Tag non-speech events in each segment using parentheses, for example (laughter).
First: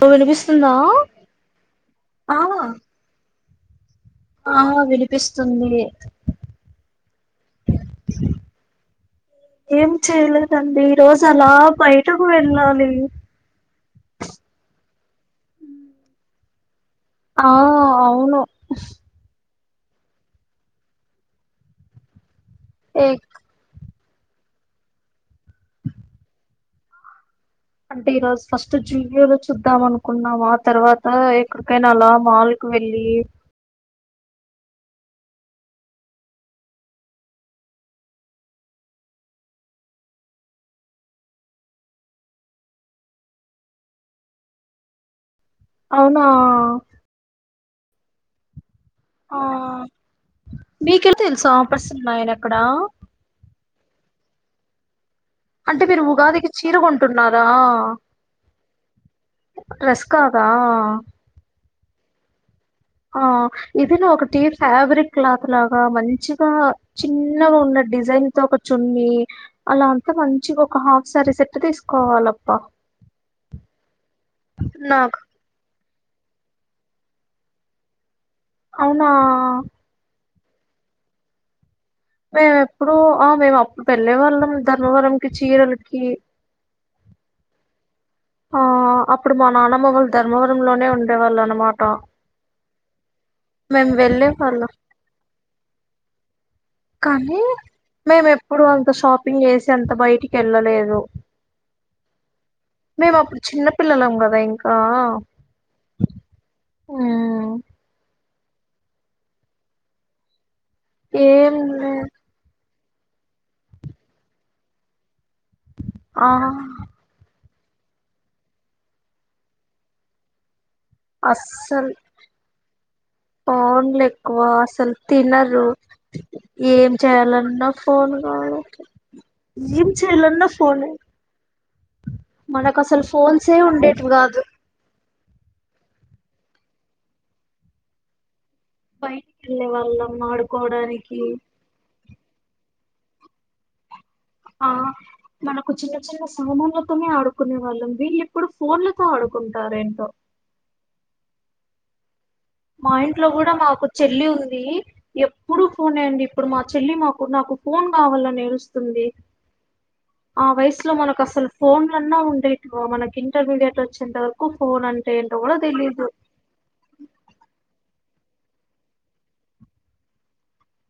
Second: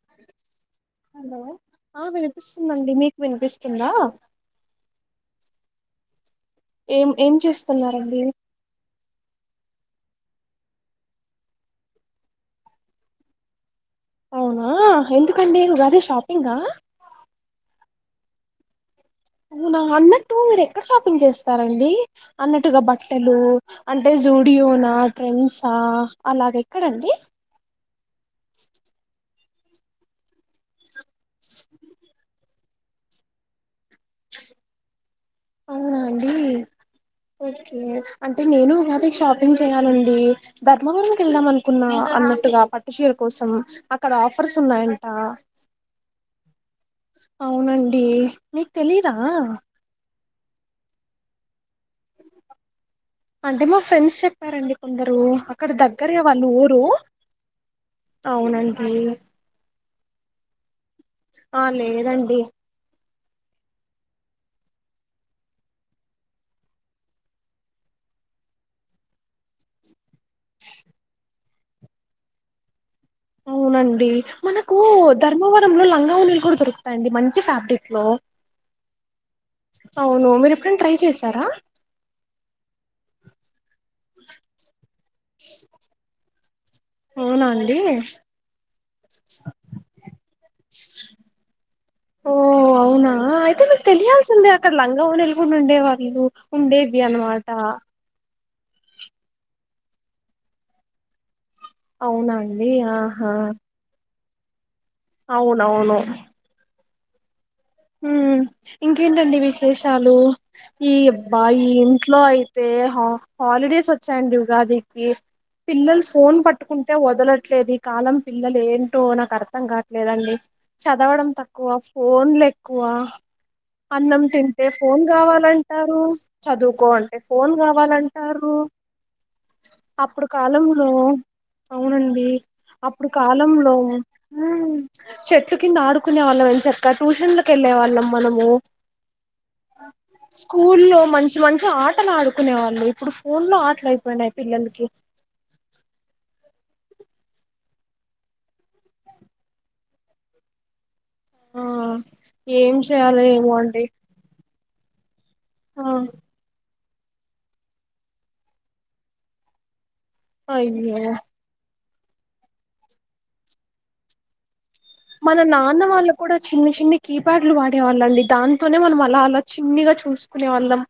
ఇప్పుడు వినిపిస్తుందా హలో ఆ వినిపిస్తుందండి మీకు వినిపిస్తు స్తుందా ఆ వినిపిస్తుంది ఏం ఏం చేస్తున్నారండి ఏం చేయలేదండి ఈ రోజు అలా బయటకు వెళ్ళాలి ఆ ఎందుకండి ఉగాది షాపింగ్ ఆ ఆ అవును నా అన్నట్టు మీరు ఎక్కడ షాపింగ్ చేస్తారండి అన్నట్టుగా ఏ బట్టలు అంటే జూడియోనా ట్రెండ్సా అలాగ ఎక్కడండి అంటే ఈరోజు ఫస్ట్ జోడియాలో చూస్ చూద్దాం అనుకున్నాము ఆ తర్వాత ఆ ఎక్కడికైనా అలా మాల్ కు వెళ్లి అవునా అండి ఓకే అంటే నేను ఉగాది షాపింగ్ చేయాలండి ధర్మవరం కి వెళ్దాం అనుకున్నా అన్నట్టుగా పట్టుచీర కోసం అక్కడ ఆఫర్స్ ఉన్నాయంట అవునా అవునండి మీకు తెలీదా ఆ మీకెలా తెలుసా ఆఫర్స్ ఉన్నాయని ఎక్కడ అంటే మా ఫ్రెండ్స్ చెప్పారండి కొందరు అక్కడ అంటే మీరు దగ్గరగా వాళ్ళు ఉగాదికి చీరు ఊరు కొంటున్నారా అవునండి డ్రెస్ కాదా ఆ లేదండి ఆ ఇదినా ఒకటి ఫ్యాబ్రిక్ క్లాత్ లాగా మంచిగా చిన్నగా ఉన్న డిజైన్ తో ఒక చున్నీ అలా అ మంచిగా ఒక హాఫ్ సారీ సెట్ తీసుకోవాలప్ప అవునండి మనకు ధర్మవరం లో లంగ నీళ్లు కూడా దొరుకుతాయిడి మంచి ఫ్యాబ్రిక్ లో అవునా అవును మరి కన్ ట్రై చేసారా మేము ఎప్పుడు ఆ మేము అప్పుడు పెళ్ళే వాళ్ళం ధర్మవరంకి చీరలకి అవునాండి ఆహ్, అప్పుడు మా నానమ్మ వాళ్ళు ధర్మవరంలోనే ఉండేవాళ్ళనమాట. ఓ అవునా అయితే మీకు మేము తెలియాల్సిందే వెళ్ళేవాళ్ళం. అక్కడ లంగమ నెలకొని ఉండే వాళ్ళు ఉండే ఇ అనమాట మ ఎప్పుడు అంత షాపింగ్ చేసి అంత బయటికి వెళ్ళలేదు అవునండి ఆహా బ్యాంక్ అవునవును హ్మ్. ఊ ఇంకేంటండి విశేషాలు ఈ ఏం అబ్బాయి లే ఇంట్లో అయి తే హాలిడేస్ వచ్చాయండి ఉగాదికి పిల్లలు ఆ ఫోన్ పట్టుకుంటే వదల ట్లేదు ఈ కాలం పిల్లలు ఏంటో నాకు అర్థం కావట్లేదండి చదవడం తక్కువ అస్సలు ఫోన్లేక్ ఆ ఫోన్లు అన్నం ఎక్కువ తింటే అసలు ఫోన్ తినరు కావాలంటారు చదువుకో ఏం అంటే ఫోన్ చేయాలన్నా ఫోన్ కావాలంటారు కావాలి ఏం అప్పుడు చేయాలన్నా ఫోనే కాలంలో అవునండి మనకు అసలు అప్పుడు ఫోన్సే కాలంలో ఉండేటివి కాదు హు చెట్లు కింద ఆడుకునే వాళ్ళం ఎంచక్కగా ట్యూషన్ కెళ్ళే వాళ్ళం మనము బయటికి వెళ్ళే వాళ్ళం స్కూల్లో ఆడుకోవడానికి మంచి మంచి ఆటలు ఆడుకు కునే వాళ్ళు ఇప్పుడు ఫోన్ లో ఆటలయి ఆ మనకు చిన్న చిన్న సమన్ తోనే ఆడుకునే వాళ్ళం వీళ్ళ ఇప్పుడు ఫోన్లతో ఆడుకుంటారు ఏంటో ఆ ఏం చేయాలో ఏమో అండి ది ఎప్పుడు ఆ ఫోనే అండి ఇప్పుడు మా చెల్లి మాకు నాకు ఫోన్ కావాలని ఏడుస్తుంది ఆ వయసులో అయ్యో మనకు అసలు ఫోన్ అన్నా ఉండేటివ మనకి ఇంటర్మీడియట్ వచ్చేంత వరకు ఫోన్ అంటే ఏంటో మన కూడా నాన్న తెలీదు వాళ్ళు కూడా చిన్న చిన్ని కీ ప్యాడ్లు వాడేవాళ్ళ అండి దాంతోనే మనం అలా అలా చిన్నిగా చూసుకునే వాళ్ళం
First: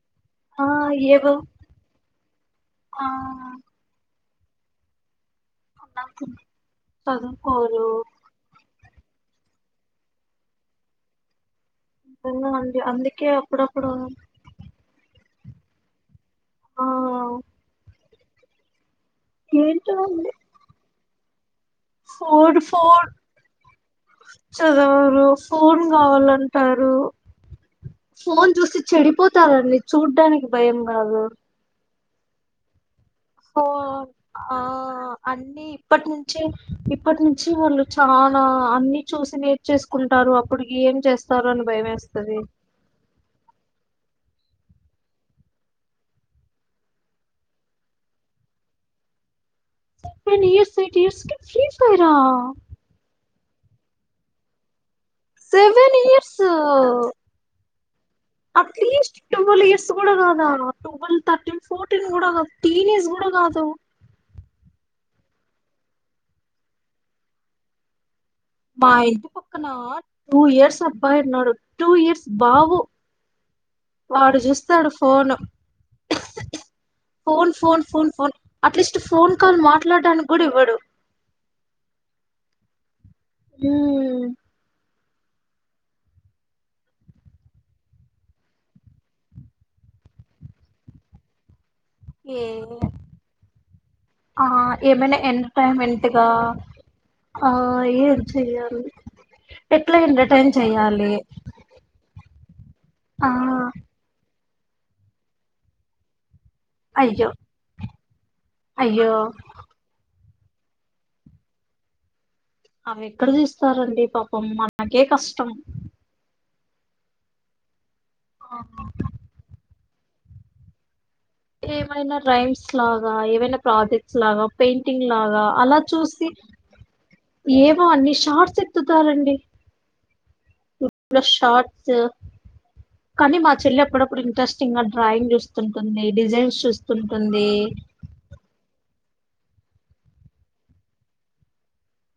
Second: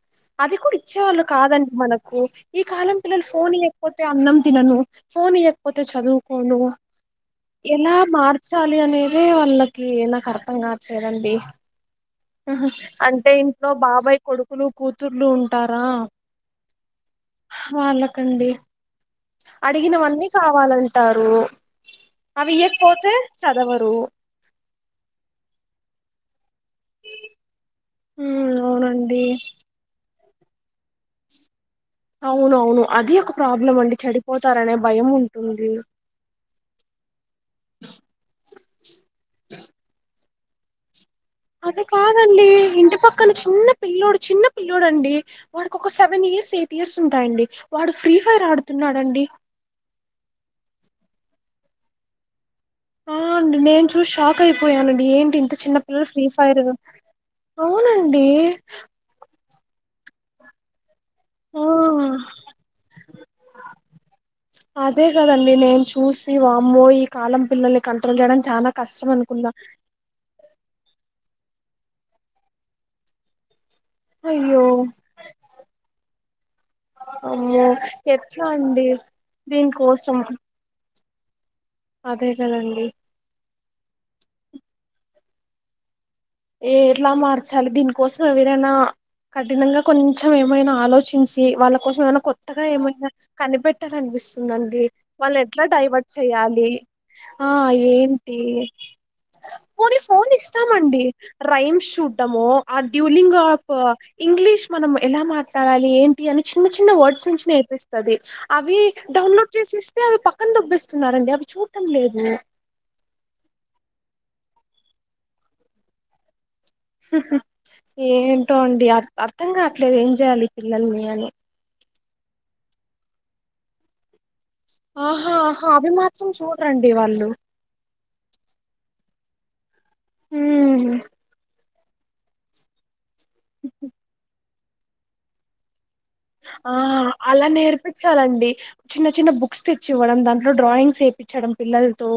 అది ఆ కూడా ఇచ్చేవాళ్ళు ఏవో కాదండి మనకు ఈ కాలం ఆ పిల్లలు ఫోన్ లేయకపోతే అన్నం తినను ఫోని ఇయక్ పోతే నాకు చదువుకోను చదువుకోరు ఎలా మార్చ అనేది వాళ్ళకి నాకు అర్థం కాట్లేదండి నిజంగా ఆహా అండి అందుకే అంటే ఇంట్లో అప్పుడప్పుడు బాబాయ్ కొడుకులు కూతుర్లు ఉం టారా ఆ వాళ్ళ కండి ఏంటో అడిగినవన్నీ అండి కావాలం టారూ ఫోన్ ఫోన్ చదవరు ఫోన్ కావాలంటారు ఈ ఫోన్ చూసి చెడిపోతారండి చూడ్డాని భయం కాదు అవునువును అది ఒక సో ప్రాబ్లం అండి ఆ చెడిపోతారనే భయం అన్ని ఉంటుంది ఇప్పటి నుంచే ఇప్పటి నుంచి వాళ్ళు చాలా అన్ని చూసి నేర్చేసుకుంటారు అప్పటికి ఏం చేస్త అదే కాదండి ఇంటి పక్కన చిన్న పిల్లుడు చిన్న పిల్లడుండి వాడికి ఒక సెవెన్ ఇయర్స్ ఎయిట్ ఇయర్స్ ఉంటాయండి వాడు ఫ్రీ ఫైర్ ఆడుతున్నాడండి న్ ఇయర్స్ ఎయిట్ ఇయర్స్ క ఫ్రీ ఫైరా ఆ నేను చూసి షాక్ అయిపోయాను ఏంటి ఇంత చిన్న సెవెన్ పిల్లలు ఫ్రీ ఇయర్స్ ఫైర్ అవునండి అట్లీస్ట్ ట్వెల్వ్ ఇయర్స్ కూడా కాదా ట్వల్్ ఆ థర్టీన్ ఫోర్టీన్ కూడా కాదు టీనేజ్ కూడా కాదు అదే కదండి నేను చూసి వామ్ో ఈ కాలం పిల్లల్ని కంట్రోల్ చేయడానికి మా ఇంటి పక్కన టూ ఇయర్స్ అబ్బాయి నోడు టూ ఇయర్స్ బావు వాడు అయ్యో చూస్తాడు ఫోన్ ఫోన్ అమ్మో ఫోన్ ఫోన్ ఫోన్ ఎట్లా అండి అట్లీస్ట్ ఫోన్ కాల్ దీనికోసం మాట్లాడడానికి కూడా ఇవ్వడు తే కదండి హ్మ్మ్ ఏ ఎట్లా మార్చాలి దీనికోసం ఎవరైనా కఠినంగా కొంచెం ఏమైనా ఆలోచించి వాళ్ళకు వల్ల కోసం ఏమన్న ఏ కొత్తగా ఏమైనా ఆ కనిపెట్టాలనిపిస్తుందండి ఏమైనా వాళ్ళు ఎట్లా ఎంటర్టైన్మెంట్ డైవర్ట్ గా చేయ్యాలి ఆ ఏం ఏంటి చెయ్యాలి ఎట్లా పోనీ ఫోన్ ఎంటర్టైన్ ఇస్తామండి చెయ్యాలి రైమ్ ూడ్డమో ఆ ఆ డ్యూలింగ్ఫ ఇంగ్లీష్ మనం ఎలా మాట్లాడాలి ఏంటి అని చిన్న చిన్న వర్డ్స్ అయ్యో నుంచి నేర్పిస్తుది అవి అయ్యో డౌన్లోడ్ చేసిేస్తే అవి ప దోబేస్తున్నారు అండి అవి చూడటం లేదు అవి ఎక్కడ తీస్తారండి పాపం మనకే కష్టం హహ ఏంటో ఆ అండి అ అర్థంగా అస్సలు ఎం చేయాలి పిల్లల్ని అని ఏమైనా రైమ్స్ లాగా ఏమైనా ప్రాజెక్ట్స్ లాగా పెయింటింగ్ ఆహా లాగా ఆహా అలా అవి మాత్రం చూసి చూడరండి వాళ్ళు ఏమో అన్ని షార్ట్స్ ఎతు సారంండి ఉమ్. షట్ స కానీ మా చెల్ె అప్పుడప్పుడు ఇంట్రెస్ ఇంకా డ్రాయింగ్ చూస్తుంటుంది డిజైన్స్ ఆ అలా చూస్తుంటుంది నేర్పించాలండి చిన్న చిన్న బుక్స్ తెచ్చి ఇవ్వడం దాంట్లో డ్రాయింగ్స్ వేయించడం పిల్లలతో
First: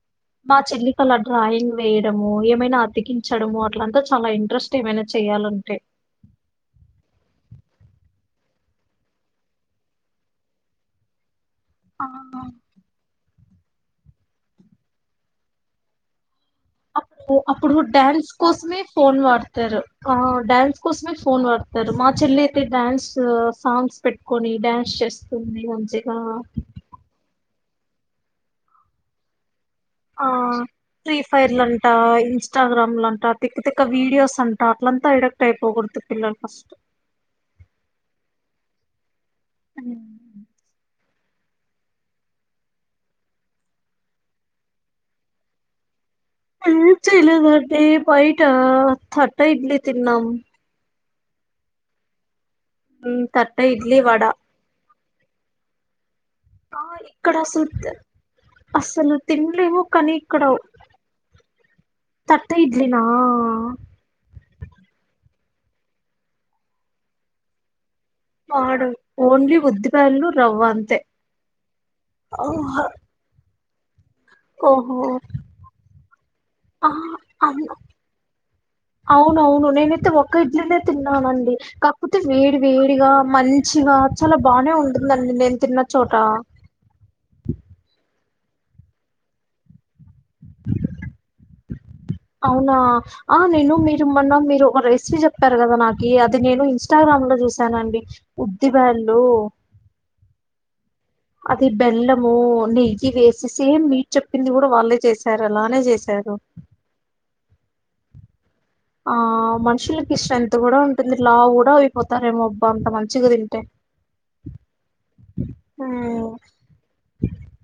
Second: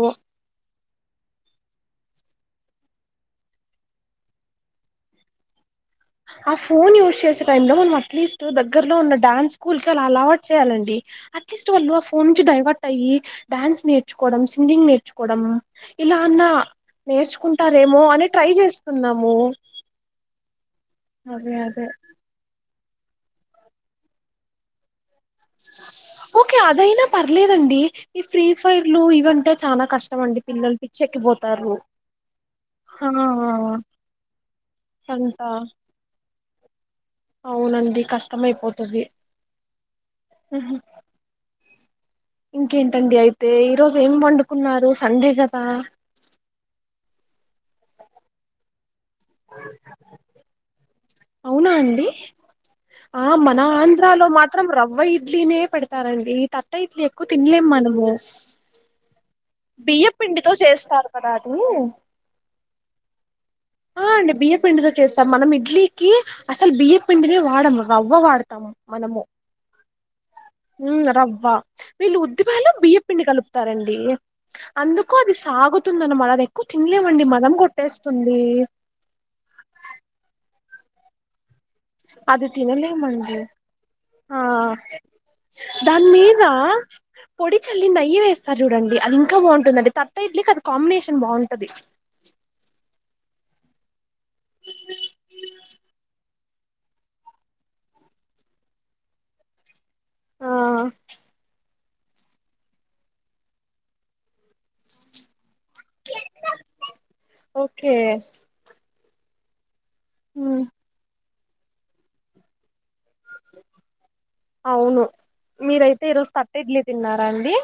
మా చెల్లికల డ్రాయింగ్ వేయడము ఏమైనా అతికిించడము అట్లంతా చాలా ఇంట్రెస్ట్ ఏమైనా చేయాలంటే ఆ ఫోన్ యూజ్ చేసే టై లో మనం అట్లీస్ట్ దగ్గరలో ఉన్న డాన్స్ స్కూల్ కి అలా అలవాటు చేయాలండి అట్లీస్ట్ వాళ్ళు ఆ ఫోన్ కి డైవర్ట్ అయ్యి డ్యాన్స్ నేర్చుకోవడం సింగింగ్ నేర్చుకోవడం ఇలా అన్నా అప్పు అప్పుడు నేర్చుకుంటారేమో అని డ్యాన్స్ ట్రై కోసమే ఫోన్ చేస్తున్నాము వాడతారు ఆ డ్యాన్ కోసమే ఫోన్ అదే అదే వాడతారు మా చెల్లి (unintelligible) డ్యాన్స్ సాంగ్స్ పెట్టుకొని డ్యాన్స్ చేస్ (unintelligible) లేదండి ఈ ఫ్రీ ఫైర్ లు ఇవంట ఆ ఫ్రీ ఫైర్లు అంట ఇన్స్టాగ్రామ్ ఆ లంట తిక్కతిక్క వీడియోస్ అంట అట్లంతా అంట అడక్ట్ అయిపోకూడదు పిల్లలు ఫస్ట్ అవునండి కష్టమైపోతది హ్మ్. ఆ ఇంకేంటండి అయితే ఈ రోజు ఏం వండుకున్నారు సండే కదా ఇ బైట తట్ట ఇడ్లి తిన్నాం అవునా అండి హ్మ్. ఆ తట్ట మన ఇడ్లీ, ఆంధ్రా వడ. లో మాత్రం రవ్వయి డ్లీనే పెడతారం ఈ తట్టా ఆ ఇడ్లీ ఎక్కువ ఇక్కడ తినలేం మనము తిన్లివు బియ్య కనీక్కడ పిండితో చేస్తారు కదా అది తట్ట ఇద్లీ నా ఆ అండి బియ్య పిండితో చేస్తాం, మనం ఇడ్లీకి అసలు బియ్యపు పిండినే వాడము రవ్వ వాడతాము వాడు మనము, ఓన్లీ ఉద్దిపయలు రవ్వ అంతే మ్ రవ్వ వీళ్ళు ఉద్ది బ్యాళ్ళు ఓహో బియ్యపు పిండి కలుపు స్తారండి ఓహో అందుకో అది సాగుతుందన మాదే అది ఎక్కువ ఆ తినలేమండి మోకం అన్- కొట్టేస్తుంది. అవునవును నేనుతే ఒక్క నలే లే తిన్నామండి అది తినలేమండి చాలా ఆ బానే ఉంటుందండి నేను తిన్న దాని చోట మీద పొడి చల్లి నెయ్యి వేస్ సర చూడండి అది ఇంకా బాగుంటుందిండి, తట్ట ఇడ్లికి అది కాంబినేషన్ బాగుంటది అవునా, ఆ నేను మీరు మొన్న మీరు ఒక రెసిపీ చెప్పారు కదా నాకి, అది నేను ఇన్స్టాగ్రామ్ లో చూశానండి ఉద్దిబ్యాళ్ళు ఆ అది బెల్లము నెయ్యి వేసి సేమ్ మీర్ చెప్పింది కూడా వాళ్ళే చేశారు అలానే చేశారు ఓకే ఆ మనుషులు ఇ స్ట్రెంత్ ఉమ్, కూడా ఉంటుంది లావు కూడా అయిపోతారేమోబ్బ అంత మ అవును మీరైతే ఉమ్, ఈరోజు తట్ట ఇడ్లీ తిన్నారా అండి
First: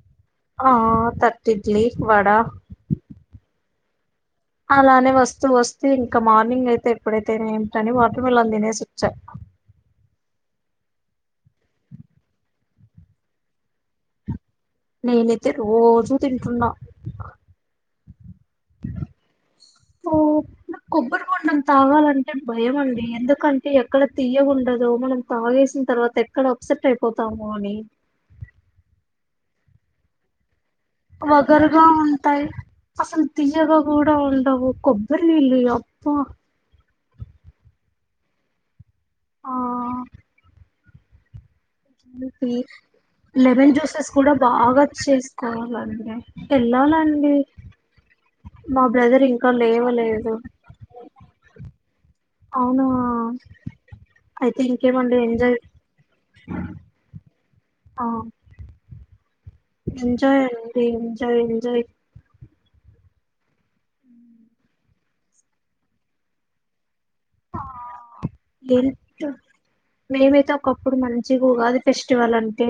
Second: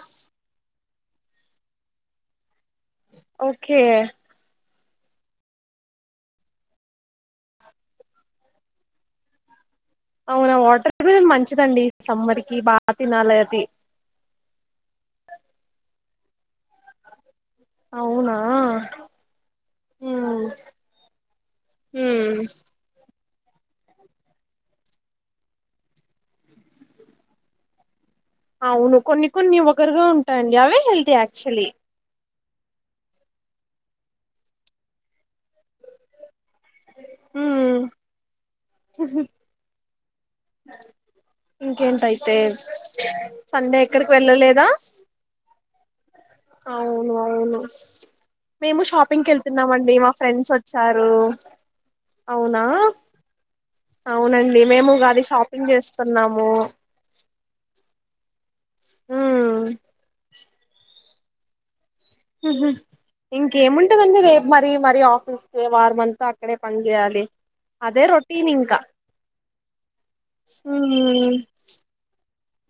తట్ ఇడ్లీ వడా కే అలానే వస్తూ వస్తూ ఇంకా మార్నింగ్ అయితే ఎప్పుడైతే ఏం ఏంటని వాటర్ మిలన్ తినేసి వచ్చా అవునా వాటర్ (inaudible) మంచిదండి సమ్మర్ కి బా తినాలది నేనైతే రోజు తింటున్నా అవునా ఊ ఉమ్ నాక్ కొబ్బరి బొండం తాగాలంటే ఉమ్ భయం అండి ఎందు కంటే ఎక్కడ తీయ్గుంటదో మనం తాగేసిన తర్వాత ఎక్కడ అప్సెట్ అయిపోతాము అని అవును కొన్ని కొన్ని ఒకరుగా ఉంటాయండి అవి వగరుగా ఉం తై అసలు తీయగా కూడా ఉండవు కొబ్బరి నీళ్ళు యప్ప మ్మ్ ఆ ఇంకేంటయితే (unintelligible) లెమన్ సండే జ్యూసెస్ ఎక్కడికి కూడా వెళ్ళలేదా బాగా చ్చేస్త బాగుందా అవును తిన్నానండి అవును మేము షాపింగ్కి వెళ్తున్నామండి మా ఫ్రెండ్స్ వచ్చారు అవునా అయితే అవునండి మేము ఇంకేమండి కాది ఎంజాయ్ షాపింగ్ చేస్తున్నాము ఆ ఉమ్ ఎంజాయ్ (unintelligible) ఎంజయంజాయ్ ఇంకేముంటదండి రేపు మరి మరి ఆఫీస్కే వారంమంత అక్కడే పని చేయాలి అదే రొటీన్ ఇంకా (unintelligible) మేమైతే ఒకప్పుడు మంచిగ ఉగాది ఫెస్టివల్ అంటే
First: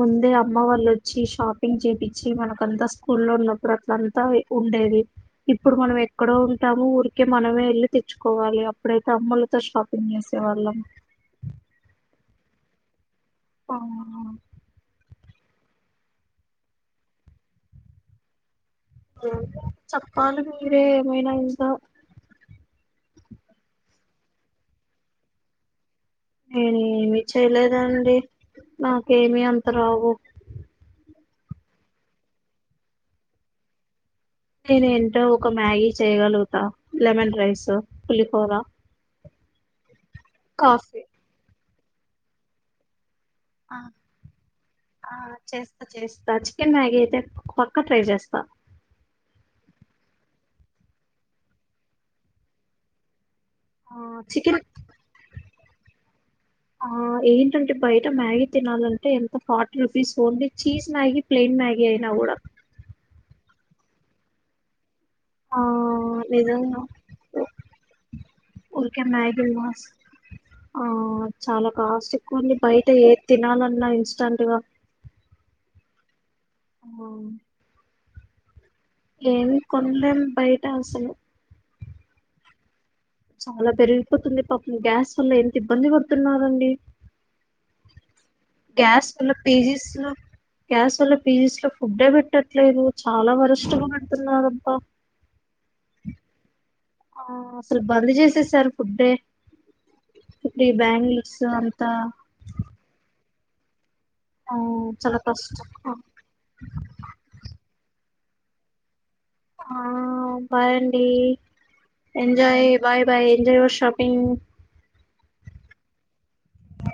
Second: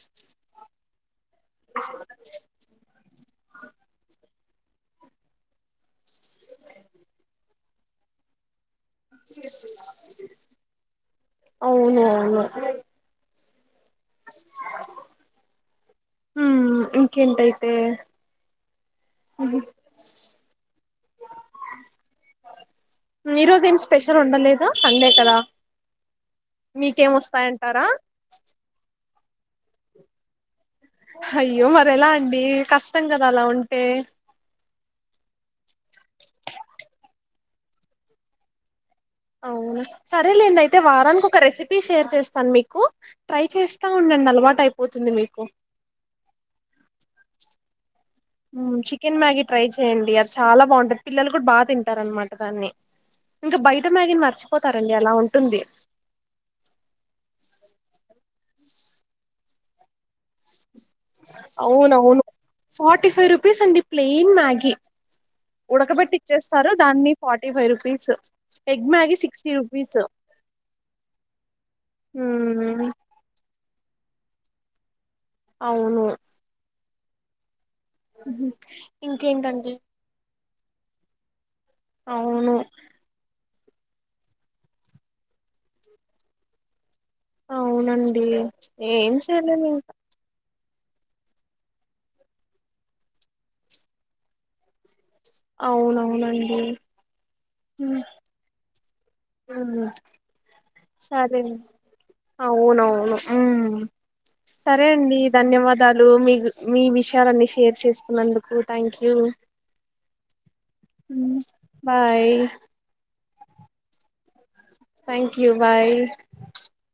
ముందే అమ్మ వాల్లు చ్చి షాపింగ్ చేపిచ్చి మనకంత ఊళ్లో ఉన్నప్పుడు అట్లంతా ఉండేది ఇప్పుడు మనం ఎక్కడో ఉంటాము ఊరికే మనమే వెళ్ళి తెచ్చుకోవాలి అప్పుడైతే అమ్మలతో షాపింగ్ చేసే వాళ్ళం అవును (unintelligible) అవును మ్మ్ ఇంకెంటయితే చప్పాలి మీరే ఏమైనా ఇంకా పెషల్ వండలేదా సండే కదా నేను మీకేం ఏమి వస్తాయంటారా చేయలేదండి మాకు ఏమీ అంత రావు అయ్యో మరి ఎలా అండి కష్టం కదా అలా ఉంటే నేను ఏంటో ఒక మ్యాగీ చేయగలుగుతా లెమన్ రైస్ పులిహోరా అవును సరేలేండి అయితే వారానికి ఒక రెసిపీ పి షేర్ చేస్తాను మీకు ట్రై చేస్తా ఉండండి అలవాటు అయిపోతుంది ఆ మీకు చేస్తా చేస్తా చికెన్ మ్యాగి అయితే పక్క ట్రై చేస్తా ఉమ్ చికెన్ మ్యాగీ ట్రై చెయ్యడి అది చాలా బాగుంటుంది పిల్లలు కూడా బాగా తింటారు అన్నమాట దాన్ని ఇంకా బయట ఆ మ్యాగిని చికెన్ మర్చిపోతారండి అలా ఉంటుంది ఆ ఏంటంటే బయట మ్యాగీ తినాలంటే ఎంత forty rupees only cheese Maggi plain Maggi అయినా అవునవును కూడా ఫార్టీ ఫైవ్ రూపీస్ అండి ప్లేన్ మ్యాగీ ఆ ఉడకబెట్టి ఇచ్చేస్తారు నిజంగా దాన్ని ఫార్టీ ఫైవ్ రూపీస్ ఎగ్ ఊరికే మ్యాగీ సిక్స్టీ మాస్ రూపీస్ ఆ చాలా కాస్ట్ ఎక్కువండి ఉమ్ బయట ఏ తినాలన్నా ఇ చంటివా అవును ఆ ఉహు ఏమి కొనలేం బయ అసలు అవును చాలా పెరిగిపోతుంది పాపం గ్యాస్ వల్ల ఎంత ఇబ్బంది పడుతున్నరండి అవునన్ ఏం ఏం చెయ్యలేం పీజీస్ ఇంకా లో గ్యాస్ వల్ల పీజీస్ లో ఫుడ్డే పెట్టట్లేదు చాలా వరిష్టగా పెడుతున్నబ్బా అవునవునండి ఆ అసలు బంద్ చేసే సారు ఉ బ్యాంగిల్స్ సరే అంతా అవునువును ఆ సరే అండి చాలా కష్టం ధన్యవాదాలు మీ మీ విషయాలన్నీ షేర్ చేస్ నందుకు థ్యాంక్యూ ఆ బాయండి bye enjoy bye bye enjoy your shopping thank you bye ఆ